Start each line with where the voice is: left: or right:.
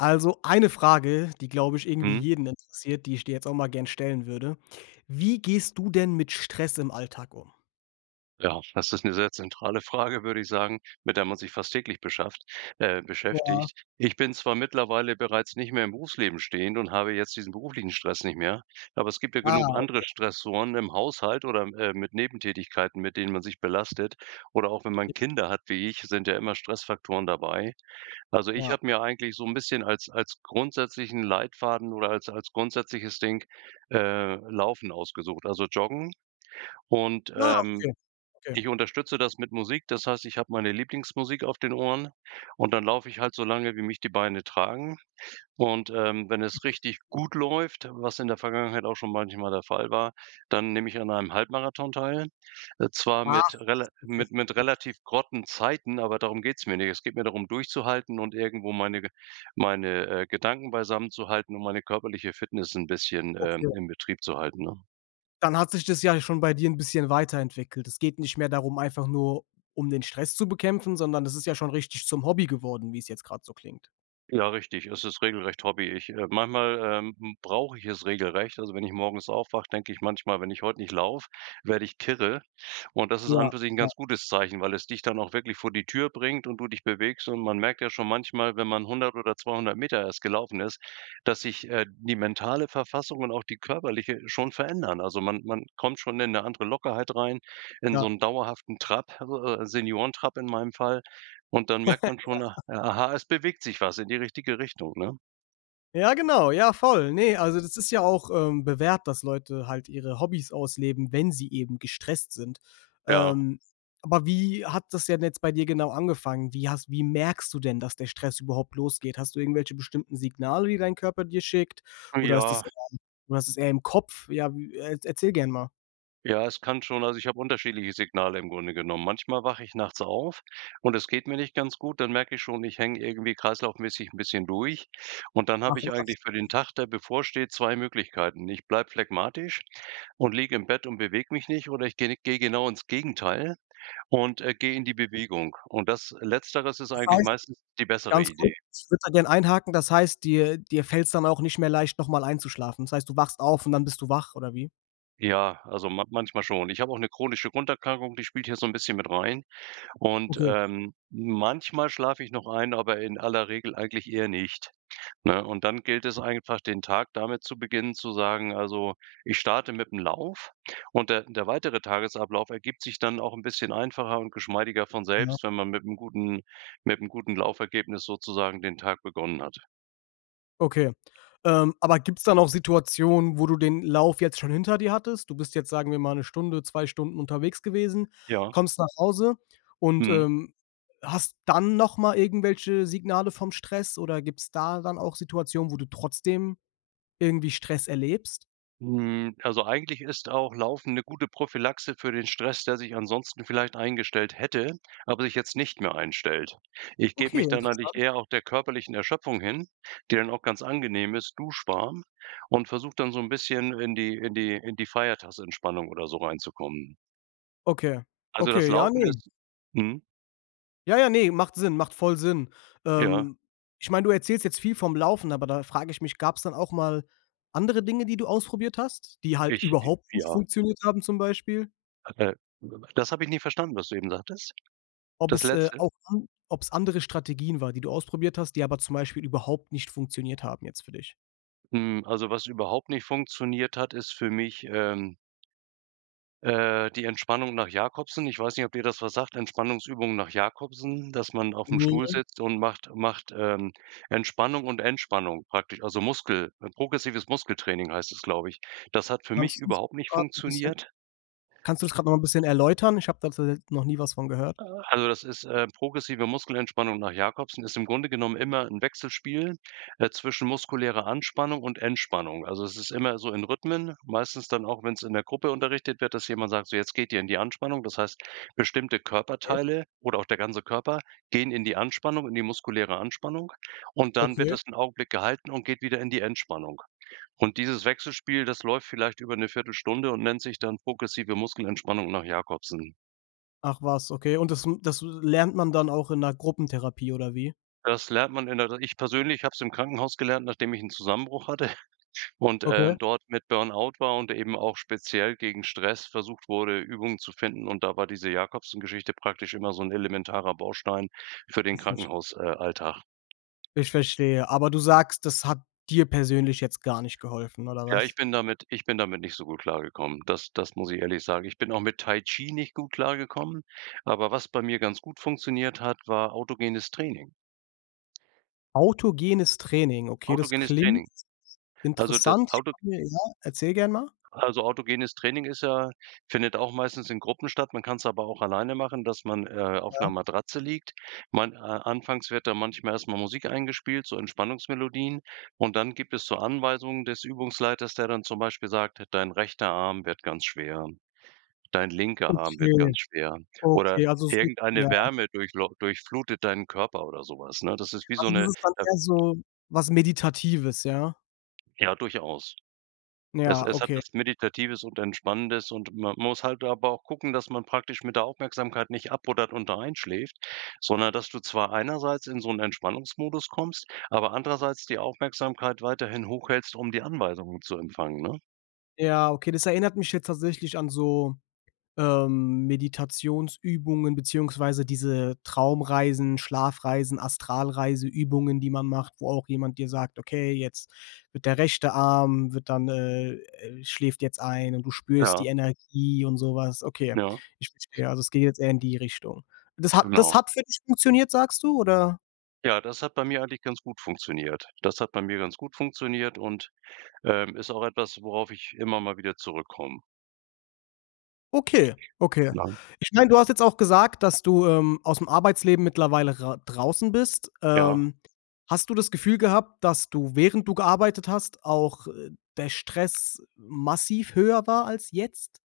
left: Also, eine Frage, die glaube ich irgendwie
right: Mhm.
left: jeden interessiert, die ich dir jetzt auch mal gern stellen würde: Wie gehst du denn mit Stress im Alltag um?
right: Ja, das ist ne sehr zentrale Frage, würde ich sagen, mit der man sich fast täglich beschafft äh,
left: Ja.
right: beschäftigt. Ich bin zwar mittlerweile bereits nicht mehr im Berufsleben stehend und habe jetzt diesen beruflichen Stress nicht mehr, aber es gibt ja
left: Ah.
right: genug andere
left: Okay.
right: Stressoren im Haushalt oder m äh, mit Nebentätigkeiten, mit denen man sich belastet oder auch wenn man
left: [unintelligible]
right: Kinder hat wie ich, sind ja immer Stressfaktoren dabei. Also, ich
left: Ja.
right: habe mir eigentlich so 'n bisschen als als grundsätzlichen Leitfaden oder als als grundsätzliches Ding, äh, laufen ausgesucht, also, joggen. Und,
left: Ja,
right: ähm,
left: okay. Okay.
right: ich unterstütze das mit Musik, das heißt, ich habe meine Lieblingsmusik auf den Ohren und dann laufe ich halt so lange, wie mich die Beine tragen. Und, ähm, wenn es richtig gut läuft, was in der Vergangenheit auch schon manchmal der Fall war, dann nehme ich an einem Halbmarathon teil. Äh, zwar
left: Ah,
right: mit
left: [unintelligible]
right: rela
left: okay.
right: mit mit
left: Gut.
right: relativ grotten Zeiten, aber darum geht's mir nicht. Es geht mir darum, durchzuhalten und irgendwo meine ge meine, äh, Gedanken beisammenzuhalten und meine körperliche Fitness 'n bisschen, ähm,
left: Okay.
right: in Betrieb zu halten, ne?
left: Dann hat sich das ja schon bei dir 'n bisschen weiterentwickelt. Es geht nicht mehr darum, einfach nur um den Stress zu bekämpfen, sondern das ist ja schon richtig zum Hobby geworden, wie's jetzt gerade so klingt.
right: Ja, richtig, es ist regelrecht Hobby. Ich, äh manchmal, ähm, brauche ich es regelrecht. Also, wenn ich morgens aufwache, denke ich manchmal: „Wenn ich heut nicht laufe, werde ich kirre.“ Und das ist an
left: Ja.
right: und für sich 'n
left: Ja.
right: ganz gutes Zeichen, weil es dich dann auch wirklich vor die Tür bringt und du dich bewegst und man merkt ja schon manchmal, wenn man 100 m oder 200 m erst gelaufen ist, dass sich, äh, die mentale Verfassung und auch die körperliche schon verändern. Also, man man kommt schon in ne andere Lockerheit rein, in
left: Ja.
right: so 'n dauerhaften Trab, also, äh, Seniorentrab in meinem Fall und dann merkt man schon:
left: Ja.
right: „Aha, es bewegt sich was in die richtige Richtung“, ne?
left: Ja, genau. Ja, voll. Ne, also, das ist ja auch, ähm, bewährt, dass Leute halt ihre Hobbys ausleben, wenn sie eben gestresst sind.
right: Ja.
left: Ähm, aber wie hat das denn jetzt bei dir genau angefangen? Wie hast wie merkst du denn, dass der Stress überhaupt losgeht? Hast du irgendwelche bestimmten Signale, die dein Körper dir schickt oder ist das
right: Ja.
left: eher oder ist das eher im Kopf? Ja, w äh, e erzähl gern mal.
right: Ja, es kann schon also, ich habe unterschiedliche Signale im Grunde genommen. Manchmal wache ich nachts auf und es geht mir nicht ganz gut. Dann merke ich schon, ich hänge irgendwie kreislaufmäßig 'n bisschen durch. Und dann
left: Ach,
right: habe ich
left: was.
right: eigentlich für den Tag, der bevorsteht, 2 Möglichkeiten: Ich bleibe phlegmatisch und liege im Bett und bewege mich nicht oder ich gehe ne gehe genau ins Gegenteil und, äh, gehe in die Bewegung. Und das Letzteres, ist
left: Das
right: eigentlich
left: heißt.
right: meistens die bessere
left: Ganz kurz.
right: Idee.
left: Ich würde an dir einhaken. Das heißt, dir dir fällt's dann auch nicht mehr leicht, noch mal einzuschlafen. Das heißt, du wachst auf und dann bist du wach oder wie?
right: Ja, also, man manchmal schon. Ich hab auch ne chronische Grunderkrankung, die spielt hier so 'n bisschen mit rein. Und,
left: Okay.
right: ähm, manchmal schlafe ich noch ein, aber in aller Regel eigentlich eher nicht. Ne, und dann gilt es einfach, den Tag damit zu beginnen, zu sagen also: „Ich starte mit'm Lauf“ und der der weitere Tagesablauf ergibt sich dann auch 'n bisschen einfacher und geschmeidiger von
left: [unintelligible]
right: selbst, wenn man mit 'n guten mit 'n guten Laufergebnis sozusagen den Tag begonnen hat.
left: Okay, ähm, aber gibt's dann auch Situationen, wo du den Lauf jetzt schon hinter dir hattest? Du bist jetzt, sagen wir mal, 1 Stunde, 2 Stunden unterwegs gewesen,
right: Ja.
left: kommst nach Hause und,
right: Mhm.
left: ähm, hast dann noch mal irgendwelche Signale vom Stress oder gibt's da dann auch Situationen, wo du trotzdem irgendwie Stress erlebst?
right: Hm, also eigentlich ist auch laufen 'ne gute Prophylaxe für den Stress, der sich ansonsten vielleicht eingestellt hätte, aber jetzt nicht mehr einstellt. Ich gebe
left: Okay,
right: mich dann einentlich
left: interessant.
right: eher auch der körperlichen Erschöpfung hin, die dann auch ganz angenehm ist, duschwarm, und versuche dann so 'n bisschen in die in die in die Feiertagsentspannung oder so reinzukommen.
left: Okay,
right: Also, das
left: okay, ja,
right: laufen
left: ne.
right: ist mhm.
left: Ja, ja, ne, macht Sinn, macht voll Sinn.
right: Ja.
left: Ähm, ich meine, du erzählst jetzt viel vom Laufen, aber da frage ich mich, gab's dann auch mal andere Dinge, die du ausprobiert hast, die halt
right: Ich, äh
left: überhaupt nicht
right: ja.
left: funktioniert haben zum Beispiel?
right: Äh, das habe ich nicht verstanden, was du eben sagtest.
left: Ob
right: Das
left: es, äh,
right: Letzte.
left: auch [unintelligible] ob's andere Strategien war, die du ausprobiert hast, die aber zum Beispiel überhaupt nicht funktioniert haben jetzt für dich?
right: Hm, also, was überhaupt nicht funktioniert hat, ist für mich, ähm äh, die Entspannung nach Jacobsen. Ich weiß nicht, ob dir das sagt. Entspannungsübungen nach Jacobsen, dass man aufm
left: Ne.
right: Stuhl sitzt und macht macht, ähm, Entspannung und Entspannung praktisch. Also Muskel progressives Muskeltraining heißt das, glaube ich. Das hat für mich
left: Kannst du's
right: überhaupt nicht
left: grad n' bisschen
right: funktioniert.
left: kannst du's grad noch mal 'n bisschen erläutern? Ich habe da [unintelligible] noch nie was von gehört.
right: Also das ist, äh, progressive Muskelentspannung nach Jacobsen ist im Grunde genommen immer 'n Wechselspiel, äh, zwischen muskulärer Anspannung und Entspannung. Also das ist immer so in Rhythmen, meistens dann auch wenn's in der Gruppe unterrichtet wird, dass jemand sagt: „So jetzt geht ihr in die Anspannung.“ Das heißt, bestimmte
left: Okay.
right: Körperteile oder auch der ganze Körper gehen in die Anspannung, in die muskuläre Anspannung und dann wird
left: Okay.
right: das 'n Augenblick gehalten und geht wieder in die Entspannung. Und dieses Wechselspiel, das läuft vielleicht über 'ne Viertelstunde und nennt sich dann progressive Muskelentspannung nach Jacobsen.
left: Ach, was, okay. Und das m das lernt man dann auch in 'ner Gruppentherapie oder wie?
right: Das lernt man in der R ich persönlich habe es im Krankenhaus gelernt, nachdem ich 'n Zusammenbruch hatte und
left: Okay.
right: dort, äh, mit Burnout war und eben auch speziell gegen Stress versucht wurde, Übungen zu finden und da war diese Jacobsen Geschichte praktisch immer so 'n elementarer Baustein für den
left: [unintelligible]
right: Krankenhaus äh, Alltag.
left: Ich verstehe. Aber du sagst, das hat dir persönlich jetzt gar nicht geholfen oder
right: Ja,
left: was?
right: ich bin damit ich bin damit nicht so gut klargekommen. Das das muss ich ehrlich sagen. Ich bin auch mit Tai Chi nicht gut klargekommen, aber was bei mir ganz gut funktioniert hat, war autogenes Training.
left: Autogenes Training, okay, das
right: Autogenes
left: klingt
right: Training. Also, das
left: interessant.
right: Auto
left: [unintelligible] Ja, erzähl gern mal.
right: also autogenes Training ist ja findet auch meistens in Gruppen statt. Man kann's aber auch alleine machen, dass man, äh, auf 'ner
left: Ja.
right: Matratze liegt. Man a anfangs wird da manchmal erst mal Musik eingespielt, so Entspannungsmelodien. Und dann gibt es zur Anweisungen des Übungsleiters, der dann zum Beispiel sagt: „Dein rechter Arm wird ganz schwer, dein linker Arm wird
left: Okay.
right: ganz schwer. Oder
left: Okay. Also, so ja.
right: irgendeine Wärme durchl durchflutet deinen Körper oder so was“, ne? Das ist wie so
left: Also, ist
right: 'ne,
left: es dann
right: äh
left: eher so was meditatives, ja?
right: Ja, durchaus. Es
left: Ja,
right: es hat
left: okay.
right: was Meditatives, und, Entspannendes und, man muss halt aber auch gucken dass man praktisch mit der Aufmerksamkeit nicht ab oder darunter einschläft sondern dass du zwar einerseits in so 'n Entspannungsmodus kommst, aber andererseits die Aufmerksamkeit weiterhin hochhältst um die Anweisungen zu empfangen, ne?
left: Ja, okay, das erinnert mich jetzt tatsächlich an so, ähm, Meditationsübungen beziehungsweise diese Traumreisen, Schlafreisen, Astralreise-Übungen die man macht, wo auch jemand dir sagt: „Okay, jetzt wird der rechte Arm wird dann, äh schläft jetzt ein, und du spürst die
right: Ja.
left: Energie." und so was. Okay.
right: Ja.
left: Ich bin [unintelligible] also, es geht jetzt eher in die Richtung. Das hat das
right: Genau.
left: hat für dich funktioniert, sagst du, oder?
right: Ja, das hat bei mir eigentlich ganz gut funktioniert das hat bei mir ganz gut funktioniert, und, ähm, ist auch etwas worauf ich immer mal wieder zurückkomme.
left: Okay, okay.
right: Genau.
left: Ich meine, du hast jetzt auch gesagt, dass du, ähm, aus dem Arbeitsleben mittlerweile rau draußen bist.
right: Ja.
left: Ähm, hast du das Gefühl gehabt, dass du während du gearbeitet hast, auch, äh, der Stress massiv höher war als jetzt?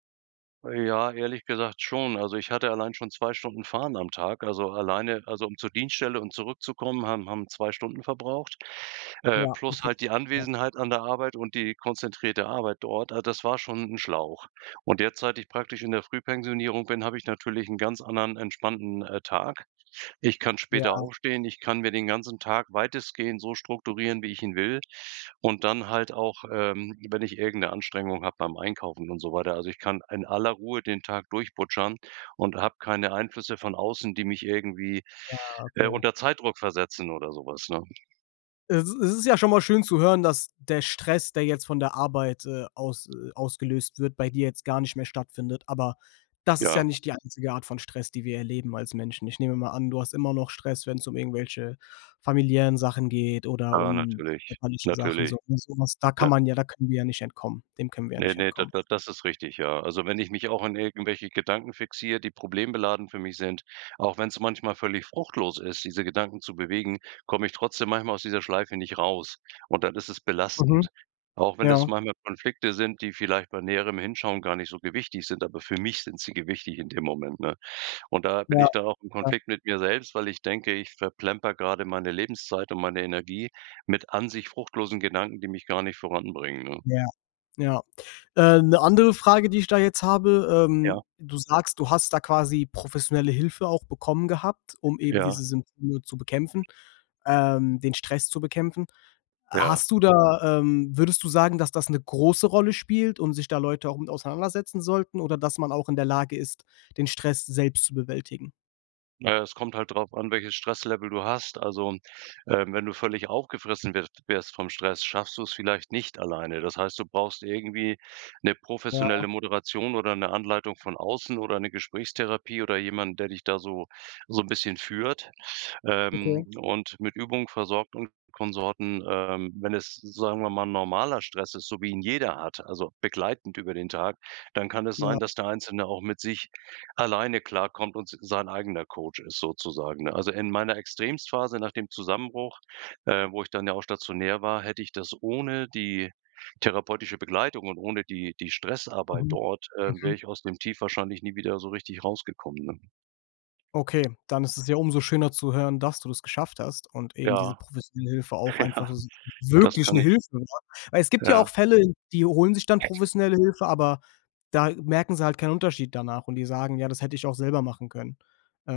right: Ja, ehrlich gesagt schon. Also, ich hatte allein schon zwei Stunden Fahren am Tag. Also, alleine also, um zur Dienststelle und zurückzukommen haben haben zwei Stunden verbraucht. Äh,
left: Ja,
right: plus
left: okay.
right: halt die
left: Ja.
right: Anwesenheit an der Arbeit und die konzentrierte Arbeit dort. Ah, das war schon 'nen Schlauch. Und derzeit ich praktisch in der Frühpensionierung bin habe ich natürlich 'nen ganz anderen entspannten, äh, Tag. Ich kann später
left: Ja.
right: aufstehen, ich kann mir den ganzen Tag weitestgehend so strukturieren wie ich ihn will, und dann halt auch, ähm, wenn ich irgend 'ne Anstrengung habe beim Einkaufen, und so weiter. Also, ich kann in aller Ruhe den Tag durchbutschern und habe keine Einflüsse von außen die mich irgendwie,
left: Ja,
right: äh,
left: okay.
right: unter Zeitdruck versetzen oder so was, ne?
left: Es es ist ja schon mal schön zu hören, dass der Stress, der jetzt von der Arbeit, äh, aus ausgelöst wird, bei dir jetzt gar nicht mehr stattfindet, aber das ist ja
right: Ja.
left: nicht die einzige Art von Stress, die wir erleben als Menschen. Ich nehme mal an, du hast immer noch Stress, wenn's um irgendwelche familiären Sachen geht oder
right: Aber
left: um
right: natürlich.
left: körperliche Sachen so
right: Natürlich.
left: und so was. Da kann
right: Ne
left: man ja da können wir ja nicht entkommen dem können wir ja
right: Ne,
left: nicht
right: ne, da
left: entkommen.
right: da das ist richtig, ja. Also, wenn ich mich auch an irgendwelche Gedanken fixiere, die problembeladend für mich sind, auch wenn's manchmal völlig fruchtlos ist, diese Gedanken zu bewegen, komme ich trotzdem manchmal aus dieser Schleife nicht raus und dann ist es
left: Mhm,
right: belastend. Auch wenn es
left: ja.
right: manchmal Konflikte sind, die vielleicht bei näherem Hinschauen gar nicht so gewichtig sind, aber für mich sind sie gewichtig in dem Moment, ne? Und da bin
left: Ja.
right: ich dann auch im
left: Ja.
right: Konflikt mit mir selbst, weil ich denke, ich verplemper grade meine Lebenszeit und meine Energie mit an sich fruchtlosen Gedanken, die mich gar nicht voranbringen, ne?
left: Ja. Ja. Äh, 'ne andere Frage, die ich da jetzt habe, ähm,
right: Ja.
left: du sagst, du hast da quasi professionelle Hilfe auch bekommen gehabt, um eben
right: Ja.
left: diese Symptome zu bekämpfen ähm, den Stress zu bekämpfen.
right: Ja.
left: Hast du da, ähm würdest du sagen, dass das 'ne große Rolle spielt und sich da Leute auch mit auseinandersetzen sollten? Oder dass man auch in der Lage ist, den Stress selbst zu bewältigen?
right: Naja, es kommt halt drauf an welches Stresslevel du hast. Also, ähm, wenn du völlig aufgefressen wir wirst vom Stress, schaffst du's vielleicht nicht alleine. Das heißt, du brauchst irgendwie 'ne
left: Ja.
right: professionelle Moderation oder 'ne Anleitung von außen, oder 'ne Gesprächstherapie oder jemanden der dich da so so 'n bisschen führt. Ähm,
left: Okay.
right: und mit Übung versorgt, und Konsorten, ähm, wenn es, sagen wir mal normaler Stress ist, so wie ihn jeder hat, also, begleitend über den Tag, dann kann es sein,
left: Ja.
right: dass der Einzelne auch mit sich, alleine klarkommt und s sein eigener Coach ist, sozusagen, ne? Also, in meiner Extremstphase nach dem Zusammenbruch, äh, wo ich dann ja auch stationär war, hätte ich das ohne die therapeutische Begleitung und ohne die die Stressarbeit
left: Mhm.
right: dort, äh, wäre
left: Mhm.
right: ich aus dem Tief wahrscheinlich nie wieder so richtig rausgekommen, ne?
left: Okay, dann ist es ja umso schöner zu hören, dass du das geschafft hast und eben diese
right: Ja.
left: professionelle Hilfe auch
right: Ja.
left: einfach s [unintelligible]
right: Das
left: wirklich
right: kann
left: 'ne
right: ich
left: Hilfe, ja. Weil es gibt ja auch
right: Ja.
left: Fälle, die holen sich dann
right: [unintelligible]
left: professionelle Hilfe, aber da merken sie halt keinen Unterschied danach und die sagen. „Ja, das hätte ich auch selber machen können."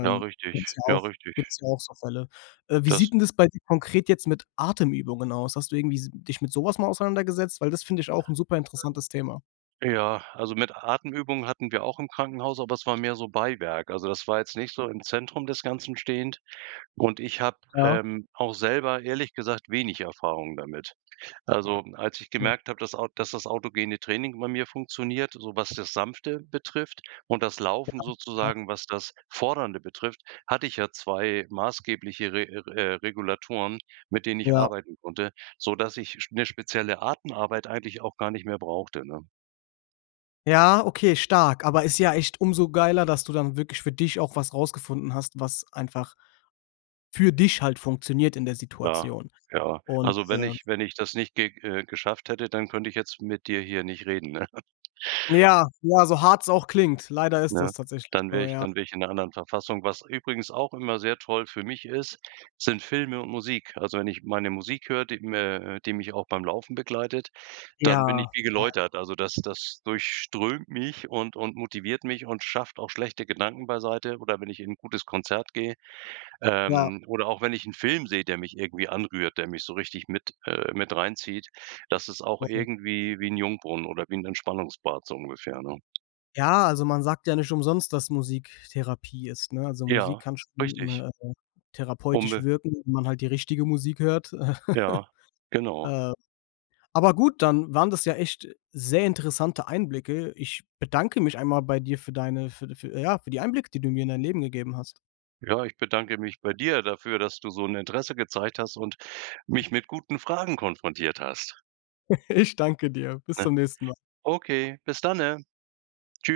right: Ja
left: gibt's
right: richtig.
left: ja
right: Ja
left: auch
right: richtig.
left: gibt's ja auch so Fälle. Äh, wie
right: Das
left: sieht 'n das bei dir konkret jetzt mit Atemübungen aus? Hast du irgendwie s dich mit so was mal auseinandergesetzt? Weil das find ich auch 'n superinteressantes Thema.
right: Ja, also, mit Atemübungen hatten wir auch im Krankenhaus, aber es war mehr so Beiwerk. Also, das war jetzt nicht so im Zentrum des Ganzen stehend und ich habe,
left: Ja.
right: ähm, auch selber ehrlich gesagt wenig Erfahrungen damit. Also, als ich
left: Ja.
right: gemerkt habe, dass au dass das autogene Training bei mir funktioniert, so was das Sanfte betrifft, und das
left: Ja.
right: Laufen
left: Ja.
right: sozusagen, was das Fordernde betrifft, hatte ich ja 2 maßgebliche Re äh, Regulatoren, mit denen ich
left: Ja.
right: arbeiten konnte, so dass ich sp 'ne spezielle Atemarbeit eigentlich auch gar nicht mehr brauchte, ne?
left: Ja, okay, stark, aber ist ja echt umso geiler, dass du dann wirklich für dich auch was rausgefunden hast, was einfach für dich halt funktioniert in der
right: Ja,
left: Situation.
right: ja.
left: Und
right: Also wenn
left: äh
right: ich wenn ich das nicht ge äh, geschafft hätte, dann könnte ich jetzt mit dir hier nicht reden, ne?
left: Ja, ja, so hart's auch klingt, leider ist
right: Na?
left: das tatsächlich
right: Dann wäre
left: so,
right: ich
left: ja.
right: dann wäre ich in 'ner anderen Verfassung. Was übrigens auch immer sehr toll für mich ist, sind Filme und Musik. Also wenn ich meine Musik höre, die mir äh, die mich auch beim Laufen begleitet, dann bin ich
left: Ja.
right: wie
left: Ja.
right: geläutert. Also das das durchströmt mich und und motiviert mich und schafft auch schlechte Gedanken beiseite oder wenn ich in 'n gutes Konzert gehe,
left: Ja.
right: ähm, oder auch wenn ich 'n Film sehe der mich irgendwie anrührt, der mich so richtig mit äh, mit reinzieht, das ist auch
left: Okay.
right: irgendwie, wie 'n Jungbrunnen oder wie 'n Entspannungsbad, so ungefähr, ne?
left: Ja, also man sagt ja nicht umsonst, dass Musik Therapie ist, ne? Also Musik
right: Ja.
left: kann schon,
right: Richtig.
left: äh, therapeutisch
right: Umbe
left: wirken, wenn man halt die richtige Musik hört.
right: Ja. Genau.
left: Äh, aber gut, dann waren das ja echt, sehr interessante Einblicke. Ich bedanke mich einmal bei dir für deine für für ja, für die Einblicke, die du mir in dein Leben gegeben hast.
right: Ja, ich bedanke mich bei dir, dafür dass du so 'n Interesse gezeigt hast und mich mit guten Fragen konfrontiert hast.
left: Ich danke dir. Bis
right: Ne
left: zum nächsten Mal.
right: Okay. Bis danne! Tschü